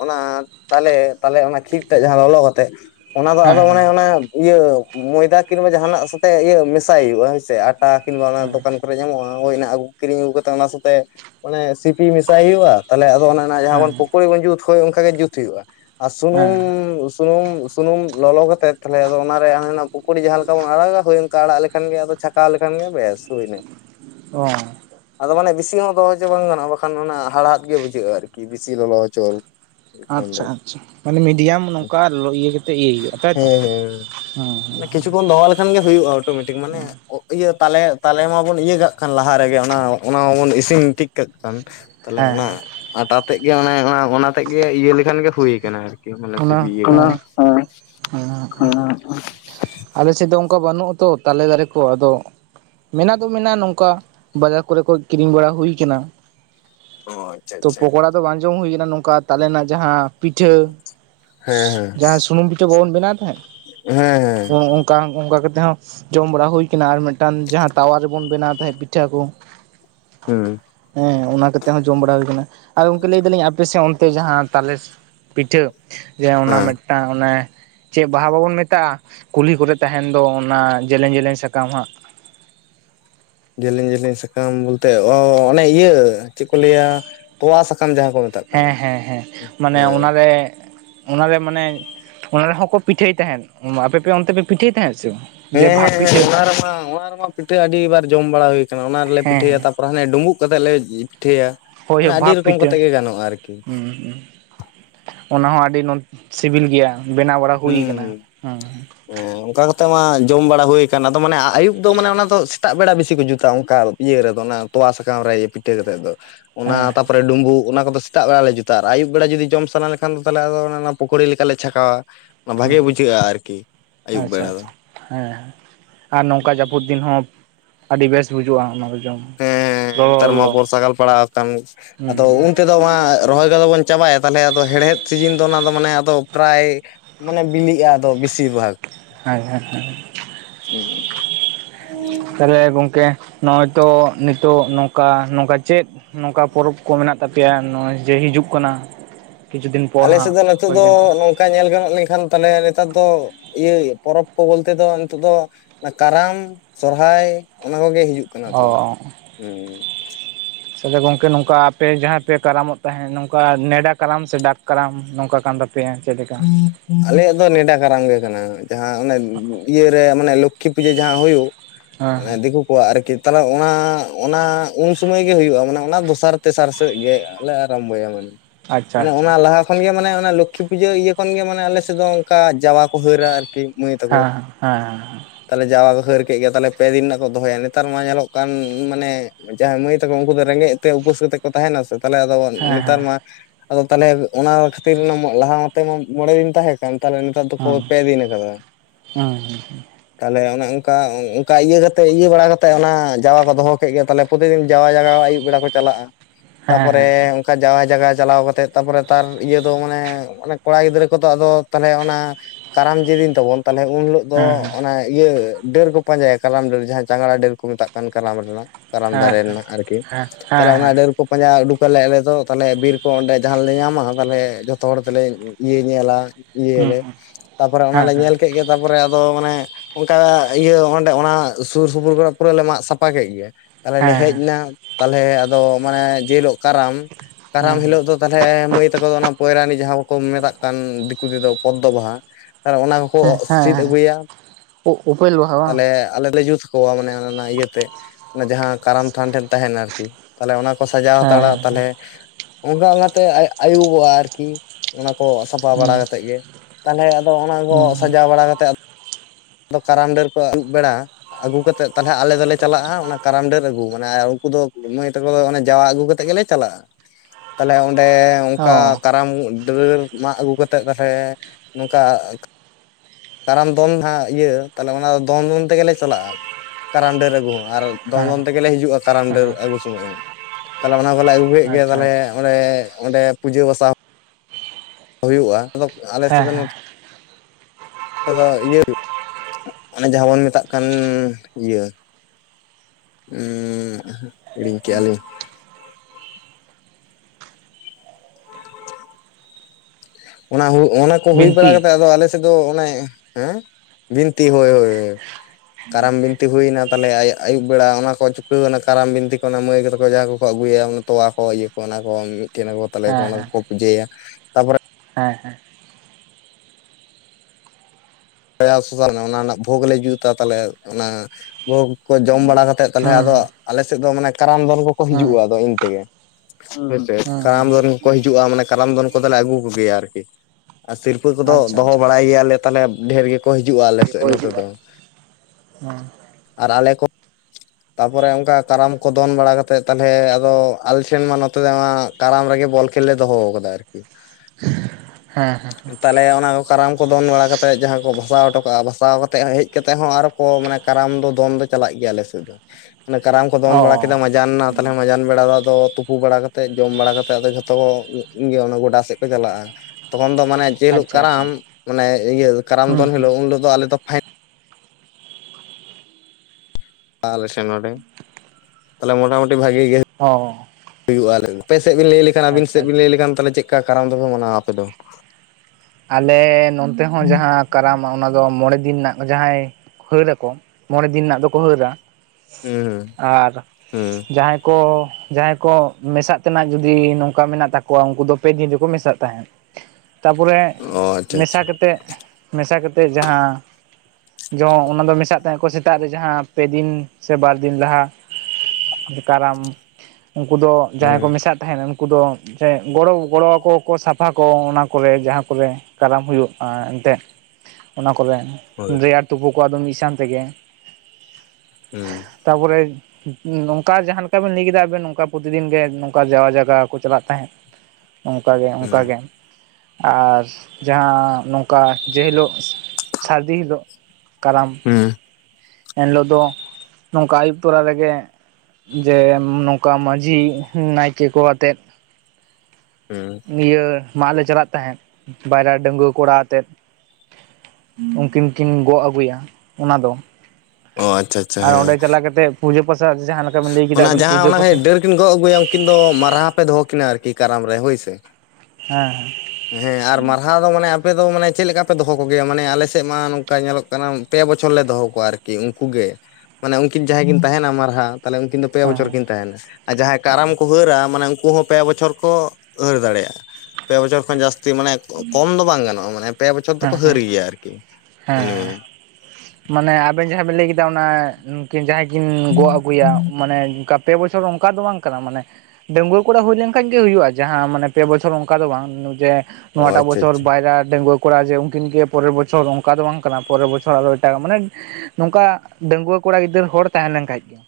ᱚᱱᱟ ᱛᱟᱞᱮ ᱛᱟᱞᱮ ᱚᱱᱟ ᱠᱷᱤᱨ ᱛᱮᱜ ᱡᱟᱦᱟᱸ ᱞᱚᱞᱚ ᱠᱟᱛᱮᱜ ᱚᱱᱟ ᱫᱚ ᱦᱮᱸ ᱟᱫᱚ ᱦᱮᱸ ᱢᱟᱱᱮ ᱚᱱᱟ ᱤᱭᱟᱹ ᱢᱚᱭᱫᱟ ᱠᱤᱱᱵᱟ ᱡᱟᱦᱟᱱᱟᱜ ᱥᱟᱛᱮᱜ ᱤᱭᱟᱹ ᱢᱮᱥᱟᱭ ᱦᱩᱭᱩᱜᱼᱟ ᱦᱳᱭᱥᱮ ᱟᱴᱟ ᱠᱤᱢᱵᱟ ᱚᱱᱟ ᱦᱮᱸ ᱫᱚᱠᱟᱱ ᱠᱚᱨᱮ ᱧᱟᱢᱚᱜᱼᱟ ᱦᱳᱭ ᱟᱹᱜᱩ ᱠᱤᱨᱤᱧ ᱟᱹᱜᱩ ᱠᱟᱛᱮᱜ ᱚᱱᱟ ᱥᱟᱛᱮ ᱢᱟᱱᱮ ᱥᱤ ᱛᱤ ᱢᱮᱥᱟᱭ ᱦᱩᱭᱩᱜᱼᱟ ᱛᱟᱦᱚᱞᱮ ᱟᱫᱚ ᱚᱱᱮ ᱚᱱᱟ ᱡᱟᱦᱟᱸ ᱵᱚᱱ ᱦᱮᱸ ᱯᱩᱠᱲᱤ ᱵᱚᱱ ᱡᱩᱛ ᱦᱳᱭ ᱚᱱᱠᱟᱜ ᱜᱮ ᱡᱩᱛ ᱦᱩᱭᱩᱜᱼᱟ ᱟᱨ ᱦᱮᱸ ᱥᱩᱱᱩᱢ ᱥᱩᱱᱩᱢ ᱥᱩᱱᱩᱢ ᱞᱚᱞᱚ ᱠᱟᱛᱮ ᱛᱟᱦᱚᱞᱮ ᱟᱫᱚ ᱚᱱᱟᱨᱮ ᱚᱱᱮ ᱚᱱᱟ ᱯᱚᱠᱳᱲᱤ ᱡᱟᱦᱟᱸ ᱞᱮᱠᱟ ᱵᱚᱱ ᱟᱲᱟᱜᱟ ᱦᱳᱭ ᱚᱱᱠᱟ ᱟᱲᱟᱜ ᱞᱮᱠᱷᱟᱱ ᱜᱮ ᱟᱫᱚ ᱪᱷᱟ ᱪᱷᱟᱠᱟᱣ ᱞᱮᱠᱷᱟᱱ ᱜᱮ ᱵᱮᱥ ᱦᱩᱭᱱᱟ ᱚ ᱟᱫᱚ ᱢᱟᱱᱮ ᱵᱮᱥᱤ ᱦᱚᱸ ᱫᱚᱦᱚ ᱚᱪᱚ ᱵᱟᱝ ᱜᱚᱜᱼᱟ ᱵᱟ ᱠᱷᱟᱱ ᱚᱱᱟ ᱦᱟᱲᱦᱟᱫ ᱜᱮ ᱵᱩᱡᱷᱟᱹᱜᱼᱟ ᱟᱨᱠᱤ ᱵᱤᱥᱤ ᱞᱚᱞᱚ ᱦᱚᱪᱚᱞ ᱟᱪᱪᱷᱟ ᱟᱪᱪᱷᱟ ᱢᱟᱱᱮ ᱢᱤᱰᱤᱭᱟᱢ ᱱᱚᱝᱠᱟ ᱤᱭᱟᱹ ᱠᱟᱛᱮ ᱤᱭᱟᱹᱭ ᱦᱩᱭᱩᱜᱼᱟ ᱛᱟᱭ ᱦᱮᱸ ᱦᱮᱸ ᱢᱟᱱᱮ ᱠᱤᱪᱷᱩ ᱠᱷᱟᱱ ᱜᱮ ᱦᱩᱭᱩᱜᱼᱟ ᱚᱴᱳᱢᱮᱴᱤᱠ ᱢᱟᱱᱮ ᱤᱭᱟᱹ ᱛᱟᱞᱮ ᱛᱟᱞᱮ ᱢᱟᱵᱚᱱ ᱤᱭᱟᱹ ᱠᱟᱜ ᱠᱟᱱ ᱞᱟᱦᱟ ᱨᱮᱜᱮ ᱚᱱᱟ ᱚᱱᱟ ᱢᱟᱵᱚᱱ ᱤᱥᱤᱱ ᱴᱷᱤᱠ ᱠᱟᱜ ᱠᱟᱱ ᱛᱟᱦᱚᱞᱮ ᱦᱮᱸ ᱚᱱᱟ ᱟᱴᱟ ᱛᱮᱫ ᱜᱮ ᱚᱱᱮ ᱚᱱᱟ ᱚᱱᱟ ᱛᱮᱫ ᱜᱮ ᱤᱭᱟᱹ ᱞᱮᱠᱷᱟᱱ ᱜᱮ ᱦᱩᱭᱩ ᱠᱟᱱᱟ ᱟᱨᱠᱤ ᱢᱟᱱᱮ ᱥᱮᱯ ᱚᱱᱟ ᱦᱮᱸ [unintelligible] ᱟᱞᱮᱥᱮᱫ ᱫᱚ ᱚᱱᱠᱟ ᱵᱟᱹᱱᱩᱜ ᱟᱛᱚ ᱛᱟᱞᱮ ᱫᱟᱨᱮ ᱠᱚ ᱟᱫᱚ ᱢᱮᱱᱟᱜ ᱫᱚ ᱢᱮ ᱱᱚᱝᱠᱟ ᱵᱟᱡᱟᱨ ᱠᱚᱨᱮ ᱠᱚ ᱠᱤᱨᱤᱧ ᱵᱟᱲᱟ ᱦᱩᱭ ᱠᱟᱱᱟ ᱚ ᱟᱪᱪᱷᱟ ᱛᱚ ᱟᱪᱪᱷᱟ ᱯᱚᱠᱚᱲᱟ ᱫᱚ ᱵᱟᱝ ᱡᱚᱢ ᱦᱩᱭ ᱠᱟᱱᱟ ᱱᱚᱝᱠᱟ ᱛᱟᱞᱮ ᱨᱮᱱᱟᱜ ᱡᱟᱦᱟᱸ ᱯᱤᱴᱷᱟᱹ ᱦᱮᱸ ᱦᱮᱸ ᱡᱟᱦᱟᱸ ᱥᱩᱱᱩᱢ ᱯᱤᱴᱷᱟᱹ ᱵᱟᱵᱚᱱ ᱵᱮᱱᱟᱣ ᱛᱟᱦᱮᱸᱫ ᱦᱮᱸ ᱦᱮᱸ ᱱᱚᱜᱼᱚ ᱚᱱᱠᱟ ᱚᱱᱠᱟ ᱠᱟᱛᱮ ᱦᱚᱸ ᱡᱚᱢ ᱵᱟᱲᱟ ᱦᱩᱭ ᱠᱟᱱᱟ ᱟᱨ ᱢᱤᱫᱴᱟᱱ ᱡᱟᱦᱟᱸ ᱛᱟᱣᱟ ᱨᱮᱵᱚᱱ ᱵᱮᱱᱟᱣ ᱛᱟᱦᱮᱸᱫ ᱯᱤᱴᱷᱟᱹ ᱠᱚ ᱦᱩᱸ ᱦᱮᱸ ᱚᱱᱟ ᱠᱟᱛᱮᱜ ᱦᱚᱸ ᱡᱚᱢ ᱵᱟᱲᱟ ᱦᱩᱭ ᱠᱟᱱᱟ ᱟᱨ ᱜᱚᱢᱠᱮ ᱞᱟᱹᱭ ᱫᱟᱞᱤᱧ ᱟᱯᱮᱥᱮᱫ ᱚᱱᱛᱮ ᱡᱟᱦᱟᱸ ᱛᱟᱞᱮ ᱯᱤᱴᱷᱟᱹ ᱡᱮ ᱚᱱᱟ ᱦᱮᱸ ᱢᱤᱫᱴᱟᱝ ᱚᱱᱮ ᱪᱮᱫ ᱵᱟᱦᱟ ᱵᱟᱵᱚᱱ ᱢᱮᱛᱟᱜᱼᱟ ᱠᱩᱞᱦᱤ ᱠᱚᱨᱮ ᱛᱟᱦᱮᱱ ᱫᱚ ᱚᱱᱟ ᱡᱮᱞᱮᱧ ᱡᱮᱞᱮᱧ ᱥᱟᱠᱟᱢ ᱦᱟᱸᱜ ᱡᱮᱞᱮᱧ ᱡᱮᱞᱮᱧ ᱥᱟᱠᱟᱢ ᱵᱚᱞᱛᱮ ᱚ ᱚᱱᱮ ᱤᱭᱟᱹ ᱪᱮᱫ ᱠᱚ ᱞᱟᱹᱭᱟ ᱛᱚᱣᱟ ᱥᱟᱠᱟᱢ ᱡᱟᱦᱟᱸ ᱠᱚ ᱢᱮᱛᱟᱜ ᱠᱟᱱ ᱦᱮᱸ ᱦᱮᱸ ᱦᱮᱸ ᱢᱟᱱᱮ ᱦᱮᱸ ᱚᱱᱟᱨᱮ ᱚᱱᱟᱨᱮ ᱢᱟᱱᱮ ᱚᱱᱟ ᱨᱮᱦᱚᱸ ᱠᱚ ᱯᱤᱴᱷᱟᱹᱭ ᱛᱟᱦᱮᱸᱫ ᱟᱯᱮ ᱯᱮ ᱚᱱᱛᱮ ᱯᱮ ᱯᱤᱴᱷᱟᱹᱭ ᱛᱟᱦᱮᱸᱫ ᱥᱮ? ᱡᱮ ᱦᱮᱸ ᱦᱮᱸ ᱵᱷᱟᱵᱽ ᱦᱮᱸ ᱯᱤᱴᱷᱟᱹ ᱚᱱᱟ ᱨᱮᱢᱟ ᱚᱱᱟ ᱨᱮᱢᱟ ᱯᱤᱴᱷᱟᱹ ᱟᱹᱰᱤᱵᱟᱨ ᱡᱚᱢ ᱵᱟᱲᱟ ᱦᱩᱭ ᱠᱟᱱᱟ ᱚᱱᱟ ᱨᱮᱞᱮ ᱦᱮᱸ ᱯᱤᱴᱷᱟᱹᱭᱟ ᱦᱮᱸ ᱛᱟᱯᱚ ᱯᱚᱨᱮ ᱦᱟᱱᱮ ᱰᱩᱢᱵᱩᱜ ᱠᱟᱛᱮᱫ ᱞᱮ ᱯᱤᱴᱷᱟᱹᱭᱟ ᱦᱳᱭ ᱢᱟᱱᱮ ᱟᱹᱰᱤ ᱵᱷᱟᱵᱽ ᱨᱚᱠᱚᱢ ᱠᱟᱛᱮ ᱯᱤᱴᱷᱟᱹ ᱜᱮ ᱜᱟᱱᱚᱜᱼᱟ ᱟᱨᱠᱤ᱾ [unintelligible] ᱚᱱᱟ ᱦᱚᱸ ᱟᱹᱰᱤ ᱥᱤᱵᱤᱞ ᱜᱮᱭᱟ ᱵᱮᱱᱟᱣ ᱵᱟᱲᱟ ᱦᱩᱭ ᱠᱟᱱᱟ ᱦᱩᱸ ᱦᱩᱸ᱾ ᱦᱮᱸ ᱚᱱᱠᱟ ᱠᱟᱛᱮ ᱢᱟ ᱡᱚᱢ ᱵᱟᱲᱟ ᱦᱩᱭᱩᱠᱟᱱ ᱟᱫᱚ ᱢᱟᱱᱮ ᱟᱹᱭᱩᱵ ᱫᱚ ᱢᱟᱱᱮ ᱚᱱᱟ ᱫᱚ ᱥᱮᱛᱟᱜ ᱵᱮᱲᱟ ᱵᱤᱥᱤ ᱠᱚ ᱡᱩᱛᱟ ᱚᱱᱠᱟ ᱤᱭᱟᱹ ᱨᱮᱫᱚ ᱚᱱᱟ ᱛᱚᱣᱟ ᱥᱟᱠᱟᱢ ᱨᱮ ᱯᱤᱴᱷᱟᱹ ᱠᱟᱛᱮ ᱫᱚ ᱚᱱᱟ ᱦᱮᱸ ᱛᱟᱯᱚᱨᱮ ᱰᱩᱸᱵᱩᱜ ᱚᱱᱟ ᱠᱚᱫᱚ ᱥᱮᱛᱟᱜ ᱵᱮᱲᱟ ᱞᱮ ᱡᱩᱛᱟ ᱟᱨ ᱟᱹᱭᱩᱵ ᱵᱮᱲᱟ ᱡᱩᱫᱤ ᱡᱚᱢ ᱥᱟᱱᱟ ᱞᱮᱠᱷᱟᱱ ᱫᱚ ᱛᱟᱦᱚᱞᱮ ᱟᱫᱚ ᱚᱱᱮ ᱚᱱᱟ ᱯᱚᱠᱳᱲᱤ ᱞᱮᱠᱟᱞᱮ ᱪᱷᱟᱠᱟᱣᱟ᱾ ᱚᱱᱟ ᱵᱷᱟᱜᱮ ᱦᱩᱸ ᱵᱩᱡᱷᱟᱹᱜᱼᱟ ᱟᱨᱠᱤ ᱟᱹᱭᱩᱵ ᱟᱪᱪᱷᱟ ᱵᱮᱲᱟ ᱫᱚ᱾ ᱟᱪᱪᱷᱟ ᱦᱮᱸ ᱟᱨ ᱱᱚᱝᱠᱟ ᱡᱟᱹᱯᱩᱫ ᱫᱤᱱ ᱦᱚᱸ ᱟᱹᱰᱤ ᱵᱮᱥ ᱵᱩᱡᱩᱜᱼᱟ ᱚᱱᱟ ᱫᱚ ᱡᱚᱢ᱾ ᱦᱮᱸ ᱞᱚᱞᱚ ᱱᱮᱛᱟᱨ ᱢᱟ ᱞᱚᱞᱚ ᱵᱚᱨᱥᱟ ᱠᱟᱞ ᱯᱟᱲᱟᱣ ᱟᱠᱟᱱ ᱟᱫᱚ ᱦᱩᱸ ᱩᱱᱛᱮ ᱫᱚ ᱨᱚᱦᱚᱭ ᱠᱚᱫᱚ ᱵᱚᱱ ᱪᱟᱵᱟᱭᱟ ᱛᱟᱦᱚᱞᱮ ᱟᱫᱚ ᱦᱮᱲᱦᱮᱫ ᱥᱤᱡᱤᱱ ᱫᱚ ᱚᱱᱟ ᱫᱚ ᱢᱟᱱᱮ ᱟᱫᱚ ᱯᱨᱟᱭ ᱢᱟᱱᱮ ᱵᱤᱞᱤᱜ-ᱟ ᱟᱫᱚ ᱵᱮᱥᱤᱨ ᱵᱷᱟᱜᱽ᱾ [unintelligible] ᱛᱟᱦᱞᱮ ᱜᱚᱝᱠᱮ ᱱᱚᱜᱼᱚᱭ ᱛᱚ ᱱᱤᱛᱳᱜ ᱱᱚᱝᱠᱟ ᱱᱚᱝᱠᱟ ᱪᱮᱫ ᱱᱚᱝᱠᱟ ᱯᱚᱨᱚᱵᱽ ᱠᱚ ᱢᱮᱱᱟᱜ ᱛᱟᱯᱮᱭᱟ ᱱᱚᱜᱼᱚᱭ ᱡᱮ ᱦᱤᱡᱩᱜ ᱠᱟᱱᱟ, ᱠᱤᱪᱷᱩ ᱫᱤᱱ ᱯᱚᱨ ᱟᱞᱮ ᱦᱟᱸᱜ ᱥᱮᱫ ᱫᱚ ᱱᱤᱛᱚᱜ ᱦᱩᱭ ᱫᱚ, ᱠᱟᱱ ᱛᱟᱦᱮᱸ᱾ ᱱᱚᱝ ᱠᱟ ᱧᱮᱞ ᱜᱟᱱᱚᱜ ᱞᱮᱱᱠᱷᱟᱱ ᱛᱟᱦᱚᱞᱮ ᱱᱮᱛᱟᱨ ᱫᱚ ᱤᱭᱟᱹ ᱯᱚᱨᱚᱵᱽ ᱠᱚ ᱵᱚᱞᱛᱮ ᱫᱚ ᱱᱤᱛᱚᱜ ᱫᱚ, ᱠᱟᱨᱟᱢ, ᱥᱚᱨᱦᱟᱭ ᱚᱱᱟ ᱠᱚᱜᱮ ᱦᱤᱡᱩᱜ ᱠᱟᱱᱟ ᱛᱚ ᱦᱮᱸ᱾ ᱛᱚᱵᱮ ᱜᱚᱢᱠᱮ ᱱᱚᱝᱠᱟ ᱟᱯᱮ ᱡᱟᱦᱟᱸᱭ ᱯᱮ ᱠᱟᱨᱟᱢᱚᱜ ᱛᱟᱦᱮᱸᱫ ᱱᱚᱝᱠᱟ ᱱᱮᱰᱟ ᱠᱟᱨᱟᱢ ᱥᱮ ᱰᱟᱠ ᱠᱟᱨᱟᱢ ᱱᱚᱝᱠᱟ ᱠᱟᱱ ᱯᱮᱭᱟ ᱪᱮᱫ [unintelligible] ᱟᱞᱮᱭᱟᱜ ᱫᱚ ᱱᱮᱰᱟ ᱠᱟᱨᱟᱢ ᱜᱮ ᱠᱟᱱᱟ ᱡᱟᱦᱟᱸ ᱚᱱᱮ ᱤᱭᱟᱹᱨᱮ ᱢᱟᱱᱮ ᱞᱚᱠᱠᱷᱤ ᱯᱩᱡᱟᱹ ᱡᱟᱦᱟᱸ ᱦᱳᱭᱳᱜ, ᱦᱮᱸ ᱚᱱᱮ ᱦᱮᱸ ᱫᱮᱠᱳ ᱠᱚᱣᱟᱜ ᱟᱨᱠᱤ, ᱛᱟᱦᱚᱞᱮ ᱚᱱᱟ ᱚᱱᱟ ᱩᱱ ᱥᱚᱢᱚᱭ ᱜᱮ ᱦᱩᱭᱩᱜᱼᱟ, ᱢᱟᱱᱮ ᱚᱱᱟ ᱫᱚᱥᱟᱨ ᱛᱮᱥᱟᱨ ᱥᱮᱫ ᱜᱮᱞᱮ ᱟᱨᱟᱢᱵᱚᱭᱟ ᱢᱟᱱᱮ᱾ ᱟᱪᱪᱷᱟ ᱢᱟᱱᱮ ᱟᱪᱪᱷᱟ ᱚᱱᱟ ᱞᱟᱦᱟ ᱠᱷᱚᱱᱜᱮ ᱢᱟᱱᱮ ᱚᱱᱟ ᱞᱚᱠᱠᱷᱤ ᱯᱩᱡᱟᱹ ᱤᱭᱟᱹ ᱠᱷᱚᱱᱜᱮ ᱢᱟᱱᱮ ᱟᱞᱮ ᱥᱮᱫ ᱫᱚ ᱚᱱᱠᱟ ᱡᱟᱣᱟ ᱠᱚ ᱦᱟᱹᱨᱟ ᱟᱨᱠᱤ᱾ ᱦᱮᱸ ᱦᱮᱸ ᱦᱮᱸ ᱛᱟᱦᱞᱮ ᱡᱟᱣᱟ ᱠᱚ ᱦᱟᱹᱨ ᱠᱮᱫ ᱜᱮ ᱛᱟᱞᱮ ᱯᱮ ᱫᱤᱱ ᱨᱮᱱᱟᱜ ᱠᱚ ᱫᱚᱦᱚᱭᱟ ᱱᱮᱛᱟᱨ ᱢᱟ ᱧᱮᱞᱚᱜ ᱠᱟᱱ ᱢᱟᱱᱮ, ᱡᱟᱦᱟᱸᱭ ᱢᱟᱹᱭ ᱛᱟᱠᱚ ᱩᱱᱠᱩ ᱫᱚ ᱨᱮᱸᱜᱮᱡ ᱛᱮ ᱩᱯᱟᱹᱥ ᱠᱟᱛᱮ ᱠᱚ ᱛᱟᱦᱮᱱᱟ ᱥᱮ ᱛᱟᱦᱞᱮ ᱟᱫᱚ ᱦᱮᱸ ᱱᱮᱛᱟᱨ ᱢᱟ ᱟᱫᱚ ᱛᱟᱦᱚᱞᱮ ᱚᱱᱟ ᱠᱷᱟᱹᱛᱤᱨ ᱚᱱᱟ ᱞᱟᱦᱟ ᱛᱮᱢᱟ ᱢᱚᱬᱮ ᱫᱤᱱ ᱛᱟᱦᱮᱸ ᱠᱟᱱ᱾ ᱛᱟᱦᱞᱮ ᱱᱮᱛᱟᱨ ᱫᱚᱠᱚ ᱦᱮᱸ ᱦᱮᱸ ᱯᱮ ᱫᱤᱱ ᱠᱟᱫᱟ᱾ ᱦᱮᱸ ᱦᱮᱸ ᱛᱟᱦᱚᱞᱮ ᱚᱱᱮ ᱚᱱᱠᱟ ᱚᱱᱠᱟ ᱤᱭᱟᱹ ᱠᱟᱛᱮ ᱤᱭᱟᱹ ᱵᱟᱲᱟ ᱠᱟᱛᱮ ᱚᱱᱟ ᱡᱟᱣᱟ ᱠᱚ ᱫᱚᱦᱚ ᱠᱮᱫ ᱜᱮ ᱛᱟᱦᱞᱮ᱾ ᱯᱚᱛᱮ ᱫᱤᱱ ᱡᱟᱣᱟ ᱡᱟᱜᱟᱭ ᱟᱹᱭᱩᱵ ᱵᱮᱲᱟ ᱠᱚ ᱪᱟᱞᱟᱜᱼᱟ᱾ ᱦᱮᱸ ᱦᱮᱸ ᱦᱮᱸ ᱦᱮᱸ ᱦᱮᱸ ᱦᱮᱸ ᱦᱮᱸ ᱦᱮᱸ ᱦᱮᱸ ᱦᱮᱸ ᱦᱮᱸ ᱛᱟᱯᱚᱨᱮ ᱚᱱᱠᱟ ᱡᱟᱣᱟ ᱡᱟᱜᱟ ᱪᱟᱞᱟᱣ ᱠᱟᱛᱮ ᱛᱟᱯᱚᱨᱮ ᱛᱟᱨ ᱤᱭᱟᱹ ᱫᱚ ᱢᱟᱱᱮ ᱠᱚᱲᱟ ᱜᱤᱫᱽᱨᱟᱹ ᱠᱚᱫᱚ ᱟᱫᱚ ᱛᱟᱦᱞᱮ ᱚᱱᱟ ᱠᱟᱨᱟᱢ ᱡᱮ ᱫᱤᱱ ᱛᱟᱵᱚᱱ ᱛᱟᱦᱞᱮ ᱩᱱ ᱦᱤᱞᱳᱜ ᱫᱚ ᱚᱱᱟ, ᱤᱭᱟᱹ ᱰᱟᱹᱨ ᱠᱚ ᱯᱟᱸᱡᱟᱭᱟ ᱠᱟᱨᱟᱢ ᱰᱟᱹᱨ ᱡᱟᱦᱟᱸ ᱪᱟᱸᱜᱲᱟ ᱰᱟᱹᱨ ᱠᱚ ᱢᱮᱛᱟᱜ ᱠᱟᱱ ᱠᱟᱨᱟᱢ ᱨᱮᱱᱟᱜ᱾ ᱠᱟᱨᱟᱢ ᱫᱟᱨᱮ ᱨᱮᱱᱟᱜ ᱟᱨᱠᱤ ᱛᱟᱦᱞᱮ ᱚᱱᱟ ᱰᱟᱹᱨ ᱠᱚ ᱯᱟᱸᱡᱟ ᱩᱰᱩᱠᱟᱞᱮ ᱟᱞᱮ ᱫᱚ ᱛᱟᱦᱞᱮ ᱵᱤᱨ ᱠᱚ ᱚᱸᱰᱮ ᱡᱟᱦᱟᱸ ᱞᱮ ᱧᱟᱢᱟ ᱛᱟᱦᱞᱮ ᱡᱷᱚᱛᱚ ᱦᱚᱲ ᱛᱮᱞᱮ, ᱤᱭᱟᱹ ᱧᱮᱞᱟ ᱤᱭᱟᱹᱞᱮ ᱛᱟᱯᱚᱨᱮ ᱚᱱᱟᱞᱮ ᱧᱮᱞ ᱠᱮᱫ ᱜᱮ ᱛᱟᱯᱚᱨᱮ ᱟᱫᱚ ᱢᱟᱱᱮ ᱚᱱᱠᱟ ᱤᱭᱟᱹ ᱚᱸᱰᱮ ᱚᱱᱟ ᱥᱩᱨ ᱥᱩᱯᱩᱨ ᱠᱚᱨᱮᱜ ᱯᱩᱨᱟᱹ ᱞᱮ ᱢᱟᱜ ᱥᱟᱯᱟ ᱠᱮᱜ ᱜᱮ᱾ ᱛᱟᱦᱞᱮ ᱞᱮ ᱦᱮᱡ ᱱᱟ ᱛᱟᱦᱞᱮ ᱟᱫᱚ ᱢᱟᱱᱮ ᱡᱮ ᱦᱤᱞᱳᱜ ᱠᱟᱨᱟᱢ, ᱦᱮᱸ ᱠᱟᱨᱟᱢ ᱦᱤᱞᱳᱜ ᱦᱮᱸ ᱫᱚ ᱛᱟᱦᱞᱮ ᱢᱟᱹᱭ ᱛᱟᱠᱚ ᱫᱚ ᱚᱱᱟ ᱯᱚᱭᱨᱟᱱᱤ ᱡᱟᱦᱟᱸ ᱠᱚᱠᱚ ᱢᱮᱛᱟᱜ ᱠᱟᱱ ᱫᱤᱠᱩ ᱛᱮᱫᱚ ᱯᱚᱫᱽᱫᱚ ᱵᱟᱦᱟ ᱛᱟᱦᱞᱮ ᱚᱱᱟ ᱠᱚ ᱥᱤᱫ ᱦᱮᱸ ᱦᱮᱸ ᱟᱹᱜᱩᱭᱟ ᱩᱯᱮᱞ ᱵᱟᱦᱟ ᱵᱟᱝ ᱛᱟᱦᱞᱮ ᱟᱞᱮ ᱞᱮ ᱡᱩᱛ ᱟᱠᱚᱣᱟ ᱢᱟᱱᱮ ᱚᱱᱟ ᱚᱱᱟ ᱤᱭᱟᱹᱛᱮ ᱚᱱᱟ ᱡᱟᱦᱟᱸ ᱠᱟᱨᱟᱢ ᱛᱷᱟᱱ ᱴᱷᱮᱱ ᱛᱟᱦᱮᱱᱟ ᱟᱨᱠᱤ᱾ ᱛᱟᱦᱚᱞᱮ ᱚᱱᱟ ᱠᱚ ᱥᱟᱡᱟᱣ ᱦᱮᱸ ᱦᱟᱛᱟᱲᱟ ᱦᱮᱸ ᱛᱟᱦᱞᱮ, ᱚᱱᱠᱟ ᱚᱱᱠᱟᱛᱮ ᱟᱹᱭᱩᱵᱚᱜᱼᱟ ᱟᱨᱠᱤ᱾ ᱚᱱᱟ ᱠᱚ ᱥᱟᱯᱟ ᱦᱮᱸ ᱵᱟᱲᱟ ᱠᱟᱛᱮᱜ ᱜᱮ, ᱛᱟᱦᱞᱮ ᱟᱫᱚ ᱚᱱᱟ ᱦᱮᱸ ᱠᱚ ᱦᱮᱸ ᱥᱟᱡᱟᱣ ᱵᱟᱲᱟ ᱠᱟᱛᱮ ᱫᱚ ᱠᱟᱨᱟᱢ ᱰᱟᱹᱨ ᱠᱚ [inaudible] ᱵᱮᱲᱟ ᱟᱹᱜᱩ ᱠᱟᱛᱮᱫ ᱛᱟᱦᱚᱞᱮ ᱟᱞᱮ ᱫᱚᱞᱮ ᱪᱟᱞᱟᱜᱼᱟ ᱚᱱᱟ ᱠᱟᱨᱟᱢ ᱰᱟᱹᱨ ᱟᱹᱜᱩ ᱢᱟᱱᱮ ᱟᱨ ᱩᱱᱠᱩ ᱫᱚ ᱢᱟᱹᱭ ᱛᱟᱠᱚ ᱫᱚ ᱚᱱᱮ ᱡᱟᱣᱟ ᱟᱹᱜᱩ ᱠᱟᱛᱮᱫ ᱜᱮᱞᱮ ᱪᱟᱞᱟᱜᱼᱟ ᱛᱟᱦᱚᱞᱮ ᱚᱸᱰᱮ ᱱᱚᱝᱠᱟ ᱚ ᱠᱟᱨᱟᱢ ᱰᱟᱹᱨ ᱢᱟᱜ ᱟᱹᱜᱩ ᱠᱟᱛᱮᱫ ᱛᱟᱦᱚᱞᱮ ᱱᱚᱝᱠᱟ ᱠᱟᱨᱟᱢ ᱫᱚᱱ ᱱᱟᱜ ᱤᱭᱟᱹ ᱛᱟᱦᱚᱞᱮ ᱚᱱᱟ ᱫᱚᱱ ᱫᱚᱱ ᱛᱮᱜᱮᱞᱮ ᱪᱟᱞᱟᱜᱼᱟ ᱠᱟᱨᱟᱢ ᱰᱟᱹᱨ ᱟᱹᱜᱩ ᱦᱚᱸ ᱟᱨ ᱫᱚᱱ ᱦᱮᱸ ᱫᱚᱢ ᱛᱮᱜᱮ ᱦᱤᱡᱩᱜᱼᱟ ᱠᱟᱨᱟᱢ ᱰᱟᱹᱨ ᱦᱮᱸ ᱟᱹᱜᱩ ᱥᱩᱢᱟᱹᱡ ᱦᱚᱸ ᱛᱟᱦᱞᱮ ᱚᱱᱟ ᱠᱚᱞᱮ ᱟᱹᱜᱩ ᱠᱮᱫ ᱜᱮ ᱟᱪᱪᱷᱟ ᱛᱟᱦᱚᱞᱮ ᱟᱪᱪᱷᱟ ᱚᱸᱰᱮ ᱚᱸᱰᱮ ᱯᱩᱡᱟᱹ ᱵᱟᱥᱟ ᱦᱳᱭᱳᱜᱼᱟ ᱟᱫᱚ ᱟᱞᱮ ᱦᱮᱸ ᱥᱮᱫ ᱦᱮᱸ ᱫᱚ [inaudible] ᱤᱭᱟᱹ [inaudible] ᱚᱱᱮ ᱡᱟᱦᱟᱸ ᱵᱚᱱ ᱢᱮᱛᱟᱜ ᱠᱟᱱ ᱤᱭᱟᱹ ᱩᱸ ᱦᱤᱲᱤᱧ ᱠᱮᱜᱟ ᱞᱤᱧ ᱚᱱᱟ ᱚᱱᱟ ᱠᱚ ᱦᱩᱭ ᱵᱤᱱᱛᱤ ᱵᱟᱲᱟ ᱠᱟᱛᱮ ᱟᱫᱚ ᱟᱞᱮ ᱥᱮᱫ ᱫᱚ ᱚᱱᱮ ᱦᱮᱸ ᱵᱤᱱᱛᱤ ᱦᱳᱭ ᱦᱳᱭ ᱦᱳᱭ ᱠᱟᱨᱟᱢ ᱵᱤᱱᱛᱤ ᱦᱩᱭᱱᱟ ᱛᱟᱦᱞᱮ ᱟᱭᱩᱵ ᱵᱮᱲᱟ ᱚᱱᱟ ᱠᱚ ᱪᱩᱠᱟᱹᱣᱱᱟ ᱠᱟᱨᱟᱢ ᱵᱤᱱᱛᱤ ᱠᱚ ᱢᱟᱹᱭ ᱠᱚ ᱡᱟᱦᱟᱸ ᱠᱚ ᱟᱹᱜᱩᱭᱟ ᱛᱚᱣᱟ ᱠᱚ ᱤᱭᱟᱹ ᱠᱚ ᱚᱱᱟ ᱠᱚ ᱢᱤᱫᱴᱮᱱ ᱟᱠᱚ ᱛᱟᱞᱮ ᱦᱮᱸ ᱠᱷᱟᱱ ᱚᱱᱟ ᱦᱮᱸ ᱠᱚᱠᱚ ᱯᱩᱡᱟᱹᱭᱟ᱾ ᱛᱟᱯᱚᱨᱮ ᱦᱮᱸ ᱦᱮᱸ [inaudible] ᱚᱱᱟ ᱨᱮᱱᱟᱜ ᱵᱷᱳᱜᱽ ᱞᱮ ᱡᱩᱛᱟ ᱛᱟᱦᱚᱞᱮ ᱚᱱᱟ ᱵᱷᱳᱜᱽ ᱠᱚ ᱡᱚᱢ ᱵᱟᱲᱟ ᱠᱟᱛᱮᱫ ᱛᱟᱦᱚᱞᱮ ᱦᱩᱸ ᱟᱫᱚ ᱦᱩᱸ ᱟᱞᱮ ᱥᱮᱫ ᱫᱚ ᱢᱟᱱᱮ ᱠᱟᱨᱟᱢ ᱫᱚᱱ ᱠᱚᱠᱚ ᱦᱩᱸ ᱦᱤᱡᱩᱜᱼᱟ ᱟᱫᱚ ᱤᱱ ᱛᱮᱜᱮ ᱦᱮᱸᱥᱮ ᱦᱩᱸ ᱦᱩᱸ ᱠᱟᱨᱟᱢ ᱫᱚᱱ ᱠᱚᱠᱚ ᱦᱤᱡᱩᱜᱼᱟ ᱢᱟᱱᱮ ᱠᱟᱨᱟᱢ ᱫᱚᱱ ᱠᱚᱫᱚᱞᱮ ᱟᱹᱜᱩ ᱠᱚᱜᱮᱭᱟ ᱟᱨᱠᱤ ᱟᱨ ᱥᱤᱨᱯ ᱯᱟ ᱠᱚᱫᱚ ᱟᱪᱪᱷᱟ ᱫᱚᱦᱚ ᱟᱪᱪᱷᱟ ᱵᱟᱲᱟᱭ ᱜᱮᱭᱟᱞᱮ ᱛᱟᱦᱚᱞᱮ ᱰᱷᱮᱨ ᱜᱮᱠᱚ ᱦᱤᱡᱩᱜᱼᱟ ᱟᱞᱮ ᱥᱮᱫ ᱱᱚᱛᱮ ᱫᱚ ᱦᱩᱸ ᱟᱨ ᱟᱞᱮ ᱠᱚ ᱛᱟᱯᱚᱨᱮ ᱚᱱᱠᱟ ᱠᱟᱨᱟᱢ ᱠᱚ ᱫᱚᱱ ᱵᱟᱲᱟ ᱠᱟᱛᱮᱫ ᱛᱟᱦᱚᱞᱮ ᱟᱫᱚ ᱟᱞᱮ ᱴᱷᱮᱱ ᱢᱟ ᱱᱚᱛᱮ ᱫᱚ ᱢᱟ ᱠᱟᱨᱟᱢ ᱨᱮᱜᱮ ᱵᱚᱞ ᱠᱷᱮᱞ ᱞᱮ ᱫᱚᱦᱚ ᱟᱠᱟᱫᱟ ᱟᱨᱠᱤ ᱦᱮᱸ ᱦᱮᱸ ᱛᱟᱦᱚᱞᱮ ᱚᱱᱟ ᱠᱟᱨᱟᱢ ᱠᱚ ᱫᱚᱱ ᱵᱟᱲᱟ ᱠᱟᱛᱮ ᱡᱟᱦᱟᱸ ᱠᱚ ᱵᱷᱟᱥᱟᱣ ᱦᱚᱴᱚ ᱠᱟᱜᱼᱟ ᱵᱷᱟᱥᱟᱣ ᱠᱟᱛᱮᱫ ᱦᱮᱡ ᱠᱟᱛᱮᱫ ᱦᱚᱸ ᱟᱨᱚ ᱠᱚ ᱢᱟᱱᱮ ᱠᱟᱨᱟᱢ ᱫᱚ ᱫᱚᱱ ᱫᱚ ᱪᱟᱞᱟᱜ ᱜᱮᱭᱟ ᱟᱞᱮ ᱥᱮᱫ ᱫᱚ ᱮ ᱠᱟᱨᱟᱢ ᱠᱚ ᱫᱚᱱ ᱚ ᱵᱟᱲᱟ ᱠᱮᱫᱟ ᱢᱟᱡᱟᱱ ᱛᱟᱦᱚᱞᱮ ᱢᱟᱸᱡᱟᱱ ᱵᱮᱲᱟ ᱫᱚ ᱟᱫᱚ ᱛᱩᱯᱩ ᱵᱟᱲᱟ ᱠᱟᱛᱮ ᱡᱚᱢ ᱵᱟᱲᱟ ᱠᱟᱛᱮ ᱡᱚᱛᱚ ᱤᱭᱟᱹ ᱚᱱᱟ ᱜᱚᱰᱟ ᱥᱮᱫ ᱠᱚ ᱪᱟᱞᱟᱜᱼᱟ ᱛᱚᱠᱷᱚᱱ ᱫᱚ ᱢᱟᱱᱮ ᱡᱮ ᱦᱤᱞᱳᱜ ᱟᱪᱪᱷᱟ ᱟᱪᱪᱷᱟ ᱠᱟᱨᱟᱢ ᱢᱟᱱᱮ ᱤᱭᱟᱹ ᱠᱟᱨᱟᱢ ᱦᱩᱸ ᱫᱚᱱ ᱦᱩᱸ ᱦᱤᱞᱳᱜ ᱩᱱ ᱦᱤᱞᱳ ᱫᱚ ᱟᱞᱮ ᱫᱚ ᱟᱞᱮ ᱴᱷᱮᱱ ᱱᱚᱰᱮ ᱛᱟᱦᱚᱞᱮ ᱢᱳᱚᱴᱟᱢᱩᱴᱤ ᱵᱷᱟᱜᱤ ᱜᱮ ᱦᱚᱸ ᱦᱩᱭᱩᱜᱼᱟ ᱟᱯᱮ ᱥᱮᱫ ᱵᱤᱱ ᱞᱟᱹᱭ ᱞᱮᱠᱷᱟᱱ ᱟᱹᱵᱤᱱ ᱥᱮᱫ ᱵᱤᱱ ᱟᱪᱪᱷᱟ ᱞᱟᱹᱭ ᱞᱮᱠᱷᱟᱱ ᱛᱟᱦᱚᱞᱮ ᱪᱮᱫ ᱞᱮᱠᱟ ᱠᱟᱨᱟᱢ ᱫᱚᱯᱮ ᱢᱟᱱᱟᱣᱟ ᱟᱯᱮ ᱫᱚ ᱟᱞᱮ ᱱᱚᱱᱛᱮ ᱦᱚᱸ ᱡᱟᱦᱟᱸ ᱠᱟᱨᱟᱢᱟ ᱚᱱᱟ ᱫᱚ ᱢᱚᱬᱮ ᱫᱤᱱ ᱨᱮᱱᱟᱜ ᱡᱟᱦᱟᱸᱭ ᱦᱟᱹᱨ ᱟᱠᱚ ᱢᱚᱬᱮ ᱫᱤᱱ ᱨᱮᱱᱟᱜ ᱫᱚᱠᱚ ᱦᱟᱹᱨᱟ ᱦᱮᱸ ᱦᱩᱸ ᱟᱨ ᱦᱩᱸ ᱡᱟᱦᱟᱸᱭ ᱠᱚ ᱡᱟᱦᱟᱸᱭ ᱠᱚ ᱢᱮᱥᱟᱜ ᱛᱮᱱᱟᱜ ᱡᱩᱚᱫᱤ ᱱᱚᱝᱠᱟ ᱢᱮᱱᱟᱜ ᱛᱟᱠᱚᱣᱟ ᱩᱱᱠᱩ ᱫᱚ ᱯᱮ ᱫᱤᱱ ᱨᱮᱠᱚ ᱢᱮᱥᱟᱜ ᱛᱟᱦᱮᱸᱫ ᱛᱟᱨᱯᱚᱨᱮ ᱚ ᱟᱪᱪᱷᱟ ᱢᱮᱥᱟ ᱟᱪᱪᱷᱟ ᱠᱟᱛᱮᱫ ᱢᱮᱥᱟ ᱠᱟᱛᱮᱫ ᱡᱟᱦᱟᱸ ᱡᱮ ᱚᱱᱟ ᱫᱚ ᱢᱮᱥᱟᱜ ᱛᱟᱦᱮᱸ ᱠᱚ ᱥᱮᱛᱟᱜ ᱨᱮ ᱡᱟᱦᱟᱸ ᱯᱮ ᱫᱤᱱ ᱥᱮ ᱵᱟᱨ ᱫᱤᱱ ᱞᱟᱦᱟ ᱠᱟᱨᱟᱢ ᱩᱱᱠᱩ ᱫᱚ ᱡᱟᱦᱟᱸᱭ ᱦᱩᱸ ᱠᱚ ᱢᱮᱥᱟᱜ ᱛᱟᱦᱮᱱ ᱩᱱᱠᱩ ᱫᱚ ᱥᱮ ᱜᱚᱲᱚ ᱜᱚᱲᱚ ᱟᱠᱚ ᱣᱟᱠᱚ ᱥᱟᱯᱷᱟ ᱠᱚ ᱚᱱᱟ ᱠᱚᱨᱮ ᱡᱟᱦᱟᱸ ᱠᱚᱨᱮ ᱠᱟᱨᱟᱢ ᱦᱩᱭᱩᱜᱼᱟ ᱮᱱᱛᱮᱫ ᱚᱱᱟ ᱠᱚᱨᱮ ᱦᱳᱭ ᱨᱮ ᱛᱩᱯᱩ ᱠᱚ ᱟᱫᱚ ᱢᱤᱫ ᱥᱟᱶ ᱛᱮᱜᱮ ᱦᱩᱸ ᱛᱟᱯᱚᱨᱮ ᱱᱚᱝᱠᱟ ᱡᱟᱦᱟᱸ ᱞᱮᱠᱟ ᱵᱮᱱ ᱞᱟᱹᱭ ᱠᱮᱫᱟ ᱟᱵᱮᱱ ᱱᱚᱝᱠᱟ ᱯᱨᱚᱛᱤᱫᱤᱱ ᱜᱮ ᱱᱚᱝᱠᱟ ᱡᱟᱣᱟ ᱡᱟᱭᱜᱟ ᱠᱚ ᱪᱟᱞᱟᱜ ᱛᱟᱦᱮᱸᱫ ᱚᱱᱠᱟ ᱜᱮ ᱚᱱᱠᱟ ᱦᱩᱸ ᱜᱮ ᱟᱨ ᱡᱟᱦᱟᱸ ᱱᱚᱝᱠᱟ ᱡᱮ ᱦᱤᱞᱳᱜ ᱥᱟᱹᱨᱫᱤ ᱦᱤᱞᱳᱜ ᱠᱟᱨᱟᱢ ᱦᱩᱸ ᱮᱱᱦᱤᱞᱳᱜ ᱫᱚ ᱱᱚᱝᱠᱟ ᱟᱹᱭᱩᱵ ᱛᱚᱨᱟ ᱨᱮᱜᱮ ᱡᱮ ᱱᱚᱝᱠᱟ ᱢᱟᱺᱡᱷᱤ ᱱᱟᱭᱠᱮ ᱠᱚ ᱟᱛᱮᱫ ᱦᱩᱸ ᱤᱭᱟᱹ ᱢᱟᱜ ᱞᱮ ᱪᱟᱞᱟᱜ ᱛᱟᱦᱮᱸᱫ ᱵᱟᱭᱨᱟ ᱰᱟᱺᱜᱭᱟ. ᱠᱚᱲᱟ ᱟᱛᱮ ᱩᱱᱠᱤᱱ ᱠᱤᱱ ᱜᱚᱜ ᱟᱹᱜᱩᱭᱟ ᱚᱱᱟ ᱫᱚ ᱚ ᱟᱪᱪᱷᱟ ᱟᱪᱪᱷᱟ ᱟᱨ ᱦᱮᱸ ᱚᱸᱰᱮ ᱪᱟᱞᱟᱣ ᱠᱟᱛᱮᱫ ᱯᱩᱡᱟᱹ ᱯᱟᱥᱟ ᱡᱟᱦᱟᱸ ᱞᱮᱠᱟ ᱵᱤᱱ ᱞᱟᱹᱭ ᱠᱮᱫᱟ ᱟᱵᱤᱱ ᱯᱩᱡᱟᱹ ᱯᱟᱥᱟ ᱩᱱ ᱠᱤᱱ ᱜᱚᱜ ᱟᱹᱜᱩᱭᱟ ᱩᱱᱠᱤᱱ ᱫᱚ ᱢᱟᱨᱟ ᱯᱮ ᱫᱚᱦᱚ ᱠᱤᱱᱟ ᱟᱨᱠᱤ ᱠᱟᱨᱟᱢ ᱨᱮ ᱦᱳᱭᱥᱮ ᱦᱮᱸ ᱦᱮᱸ ᱦᱮᱸ ᱟᱨ ᱢᱟᱨᱟᱦᱟ ᱢᱟᱱᱮ ᱟᱯᱮᱚ ᱢᱟᱱᱮ ᱪᱮᱫ ᱞᱮᱠᱟ ᱯᱮ ᱫᱚᱦᱚ ᱠᱚᱜᱮᱭᱟ ᱢᱟᱱᱮ ᱟᱞᱮᱥᱮᱫ ᱢᱟ ᱱᱚᱝᱠᱟ ᱧᱮᱞᱚᱜ ᱠᱟᱱᱟ ᱯᱮ ᱵᱚᱪᱷᱚᱨᱞ ᱞᱮ ᱫᱚᱦᱚ ᱠᱚᱣᱟ ᱟᱨᱠᱤ ᱠᱤ ᱩᱱᱠᱩᱜ ᱜᱮ ᱢᱟᱱᱮ ᱩᱱᱠᱤᱱ ᱡᱟᱦᱟᱸᱭ ᱠᱤᱱ ᱛᱟᱦᱮᱱᱟ ᱢᱟᱨᱦᱟ ᱛᱟᱦᱚᱞᱮ ᱩᱱᱠᱤᱱ ᱫᱚ ᱯᱮᱭᱟ ᱦᱮᱸ ᱵᱚᱪᱷᱚᱨ ᱦᱮᱸ ᱠᱤᱱ ᱛᱟᱦᱮᱱᱟ ᱟᱨ ᱡᱟᱦᱟᱸᱭ ᱠᱟᱨᱟᱢ ᱠᱚ ᱦᱟᱹᱨᱟ ᱢᱟᱱᱮ ᱩᱱᱠᱩ ᱦᱚᱸ ᱯᱮ ᱵᱚᱪᱷᱚᱨ ᱠᱚ ᱦᱟᱹᱨ ᱫᱟᱲᱮᱭᱟᱜᱼᱟ ᱯᱮ ᱵᱚᱪᱷᱚᱨ ᱠᱷᱚᱱ ᱡᱟᱹᱥᱛᱤ ᱢᱟᱱᱮ ᱠᱚᱢ ᱫᱚ ᱵᱟᱝ ᱜᱟᱱᱚᱜᱼᱟ ᱢᱟᱱᱮ ᱯᱮ ᱵᱚᱪᱷᱚᱨ ᱫᱚᱠᱚ ᱦᱮᱸ ᱦᱟᱹᱨ ᱦᱮᱸ ᱜᱮᱭᱟ ᱟᱨᱠᱤ ᱦᱮᱸ ᱢᱤᱱᱤᱢᱟᱢ ᱢᱟᱱᱮ ᱟᱵᱮᱱ ᱡᱟᱦᱟᱸ ᱵᱤᱱ ᱞᱟᱹᱭ ᱠᱮᱫᱟ ᱚᱱᱟ ᱱᱩᱠᱤᱱ ᱡᱟᱦᱟᱸᱭ ᱜᱚᱜ ᱟᱹᱜᱩᱭᱟ ᱢᱟᱱᱮ ᱚᱱᱠᱟ ᱯᱮ ᱵᱚᱪᱷᱚᱨ ᱚᱱᱠᱟ ᱫᱚ ᱵᱟᱝ ᱠᱟᱱᱟ ᱢᱟᱱᱮ ᱰᱟᱺᱜᱩᱭᱟᱹ ᱠᱚᱲᱟ ᱦᱩᱭ ᱞᱮᱱᱠᱷᱟᱱ ᱜᱮ ᱦᱩᱭᱩᱜᱜᱼᱟ ᱡᱟᱦᱟᱸ ᱢᱟᱱᱮ ᱯᱮ ᱵᱚᱪᱷᱚᱨ ᱚᱱᱠᱟ ᱫᱚ ᱵᱟᱝ ᱡᱮ ᱚ ᱱᱚᱶᱟ ᱴᱟᱜ ᱟᱪᱪᱷᱟ ᱵᱚᱪᱷᱚᱨ ᱟᱪᱪᱷᱟ ᱵᱟᱭᱨᱟ ᱰᱟᱺᱜᱩᱣᱟ ᱠᱚᱲᱟ ᱡᱮ ᱩᱱᱠᱤᱱ ᱜᱮ ᱯᱚᱨᱮ ᱵᱚᱪᱷᱚᱨ ᱚᱱᱠᱟ ᱫᱚ ᱵᱟᱝ ᱠᱟᱱᱟ ᱯᱚᱨᱮᱨ ᱵᱚᱪᱷᱚᱨ ᱟᱨ ᱮᱴᱟᱜ ᱢᱟᱱᱮ ᱱᱚᱝᱠᱟ ᱰᱟᱺᱜᱩᱣᱟᱹ ᱠᱚᱲᱟ ᱜᱤᱫᱟᱹᱨ ᱦᱚᱲ ᱛᱟᱦᱮᱸ ᱞᱮᱱ ᱠᱷᱟᱡ ᱜᱮ᱾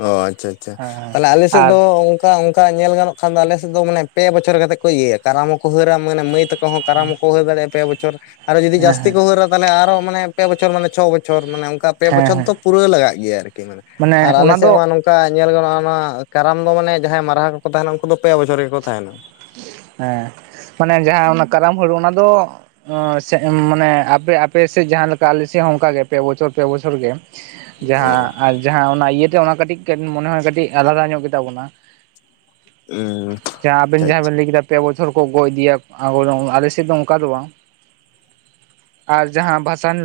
ᱚ ᱟᱪᱪᱷᱟ ᱟᱪᱪᱷᱟ ᱦᱮᱸ ᱦᱮᱸ ᱛᱟᱦᱚᱞᱮ ᱟᱞᱮ ᱥᱮᱫ ᱫᱚ ᱟᱨ ᱚᱱᱠᱟ ᱚᱱᱠᱟ ᱧᱮᱞ ᱜᱟᱱᱚᱜ ᱠᱷᱟᱱ ᱟᱞᱮᱥᱮᱫ ᱫᱚ ᱢᱟᱱᱮ ᱯᱮ ᱵᱚᱪᱷᱚᱨ ᱠᱟᱛᱮ ᱠᱚ ᱤᱭᱟᱹᱭᱟ ᱠᱟᱨᱟᱢ ᱦᱚᱸᱠᱚ ᱦᱟᱹᱨᱟ ᱢᱟᱱᱮ ᱢᱟᱹᱭ ᱛᱟᱠᱚ ᱚᱸ ᱠᱟᱨᱟᱢ ᱠᱚᱠᱚ ᱦᱩᱭ ᱫᱟᱲᱮᱭᱟᱜᱼᱟ ᱯᱮ ᱵᱚᱪᱷᱚᱨ ᱟᱨ ᱡᱩᱫᱤ ᱦᱮᱸ ᱡᱟᱹᱥᱛᱤ ᱦᱮᱸ ᱠᱚ ᱦᱟᱹᱨᱟ ᱛᱟᱦᱚᱞᱮ ᱟᱨᱚ ᱢᱟᱱᱮ ᱯᱮ ᱵᱚᱪᱷᱚᱨ ᱢᱟᱱᱮ ᱪᱷᱚ ᱵᱚᱪᱷᱚᱨ ᱢᱟᱱᱮ ᱚᱱᱠᱟ ᱯᱮ ᱦᱮᱸ ᱵᱚᱪᱷᱚᱨ ᱦᱮᱸ ᱫᱚ ᱯᱩᱨᱟᱹ ᱞᱟᱜᱟᱜ ᱜᱮᱭᱟ ᱟᱨᱠᱤ ᱢᱟᱱᱮ᱾ ᱢᱟᱱᱮ ᱟᱨ ᱚᱱᱟ ᱟᱞᱮ ᱫᱚ ᱥᱮᱫ ᱢᱟ ᱱᱚᱝᱠᱟ ᱧᱮᱞ ᱜᱟᱱᱚᱜᱼᱟ ᱚᱱᱟ ᱠᱟᱨᱟᱢ ᱫᱚ ᱢᱟᱱᱮ ᱡᱟᱦᱟᱸᱭ ᱢᱟᱨᱟ ᱠᱚᱠᱚ ᱛᱟᱦᱮᱱᱟ ᱩᱱᱠᱩ ᱫᱚ ᱯᱮ ᱵᱚᱪᱷᱚᱨ ᱜᱮᱠᱚ ᱛᱟᱦᱮᱱᱟ ᱦᱮᱸ ᱢᱟᱱᱮ ᱡᱟᱦᱟᱸ ᱚᱱᱟ ᱠᱟᱨᱟᱢ ᱦᱩᱲᱩ ᱚᱱᱟ ᱫᱚ ᱢᱟᱱᱮ ᱟᱯᱮ ᱟᱯᱮ ᱥᱮᱫ ᱡᱟᱦᱟᱸ ᱞᱮᱠᱟ ᱟᱞᱮᱥᱮᱫ ᱦᱚᱸ ᱚᱱᱠᱟᱜᱮ ᱯᱮ ᱵᱚᱪᱷᱚᱨ ᱯᱮ ᱵᱚᱪᱷᱚᱨ ᱜᱮ᱾ ᱚ ᱡᱟᱦᱟᱸ ᱟᱨ ᱡᱟᱦᱟᱸ ᱚᱱᱟ ᱤᱭᱟᱹᱛᱮ ᱚᱱᱟ ᱠᱟᱹᱴᱤᱡ ᱢᱚᱱᱮ ᱦᱚ ᱠᱟᱹᱴᱤᱡ ᱟᱞᱟᱫᱟ ᱧᱚᱜ ᱜᱮᱛᱟᱵᱚᱱᱟ᱾ ᱩ ᱡᱟᱦᱟᱸ ᱟᱵᱮᱱ ᱡᱟᱦᱟᱸ ᱵᱮᱱ ᱞᱟᱹᱭ ᱠᱮᱫᱟ ᱯᱮ ᱵᱚᱪᱷᱚᱨ ᱠᱚ ᱜᱚᱜ ᱤᱫᱤᱭᱟ ᱟ ᱟᱞᱮ ᱥᱮᱫ ᱫᱚ ᱚᱱᱠᱟ ᱫᱚ ᱵᱟᱝ᱾ ᱟᱨ ᱡᱟᱦᱟᱸ ᱵᱷᱟᱥᱟᱱ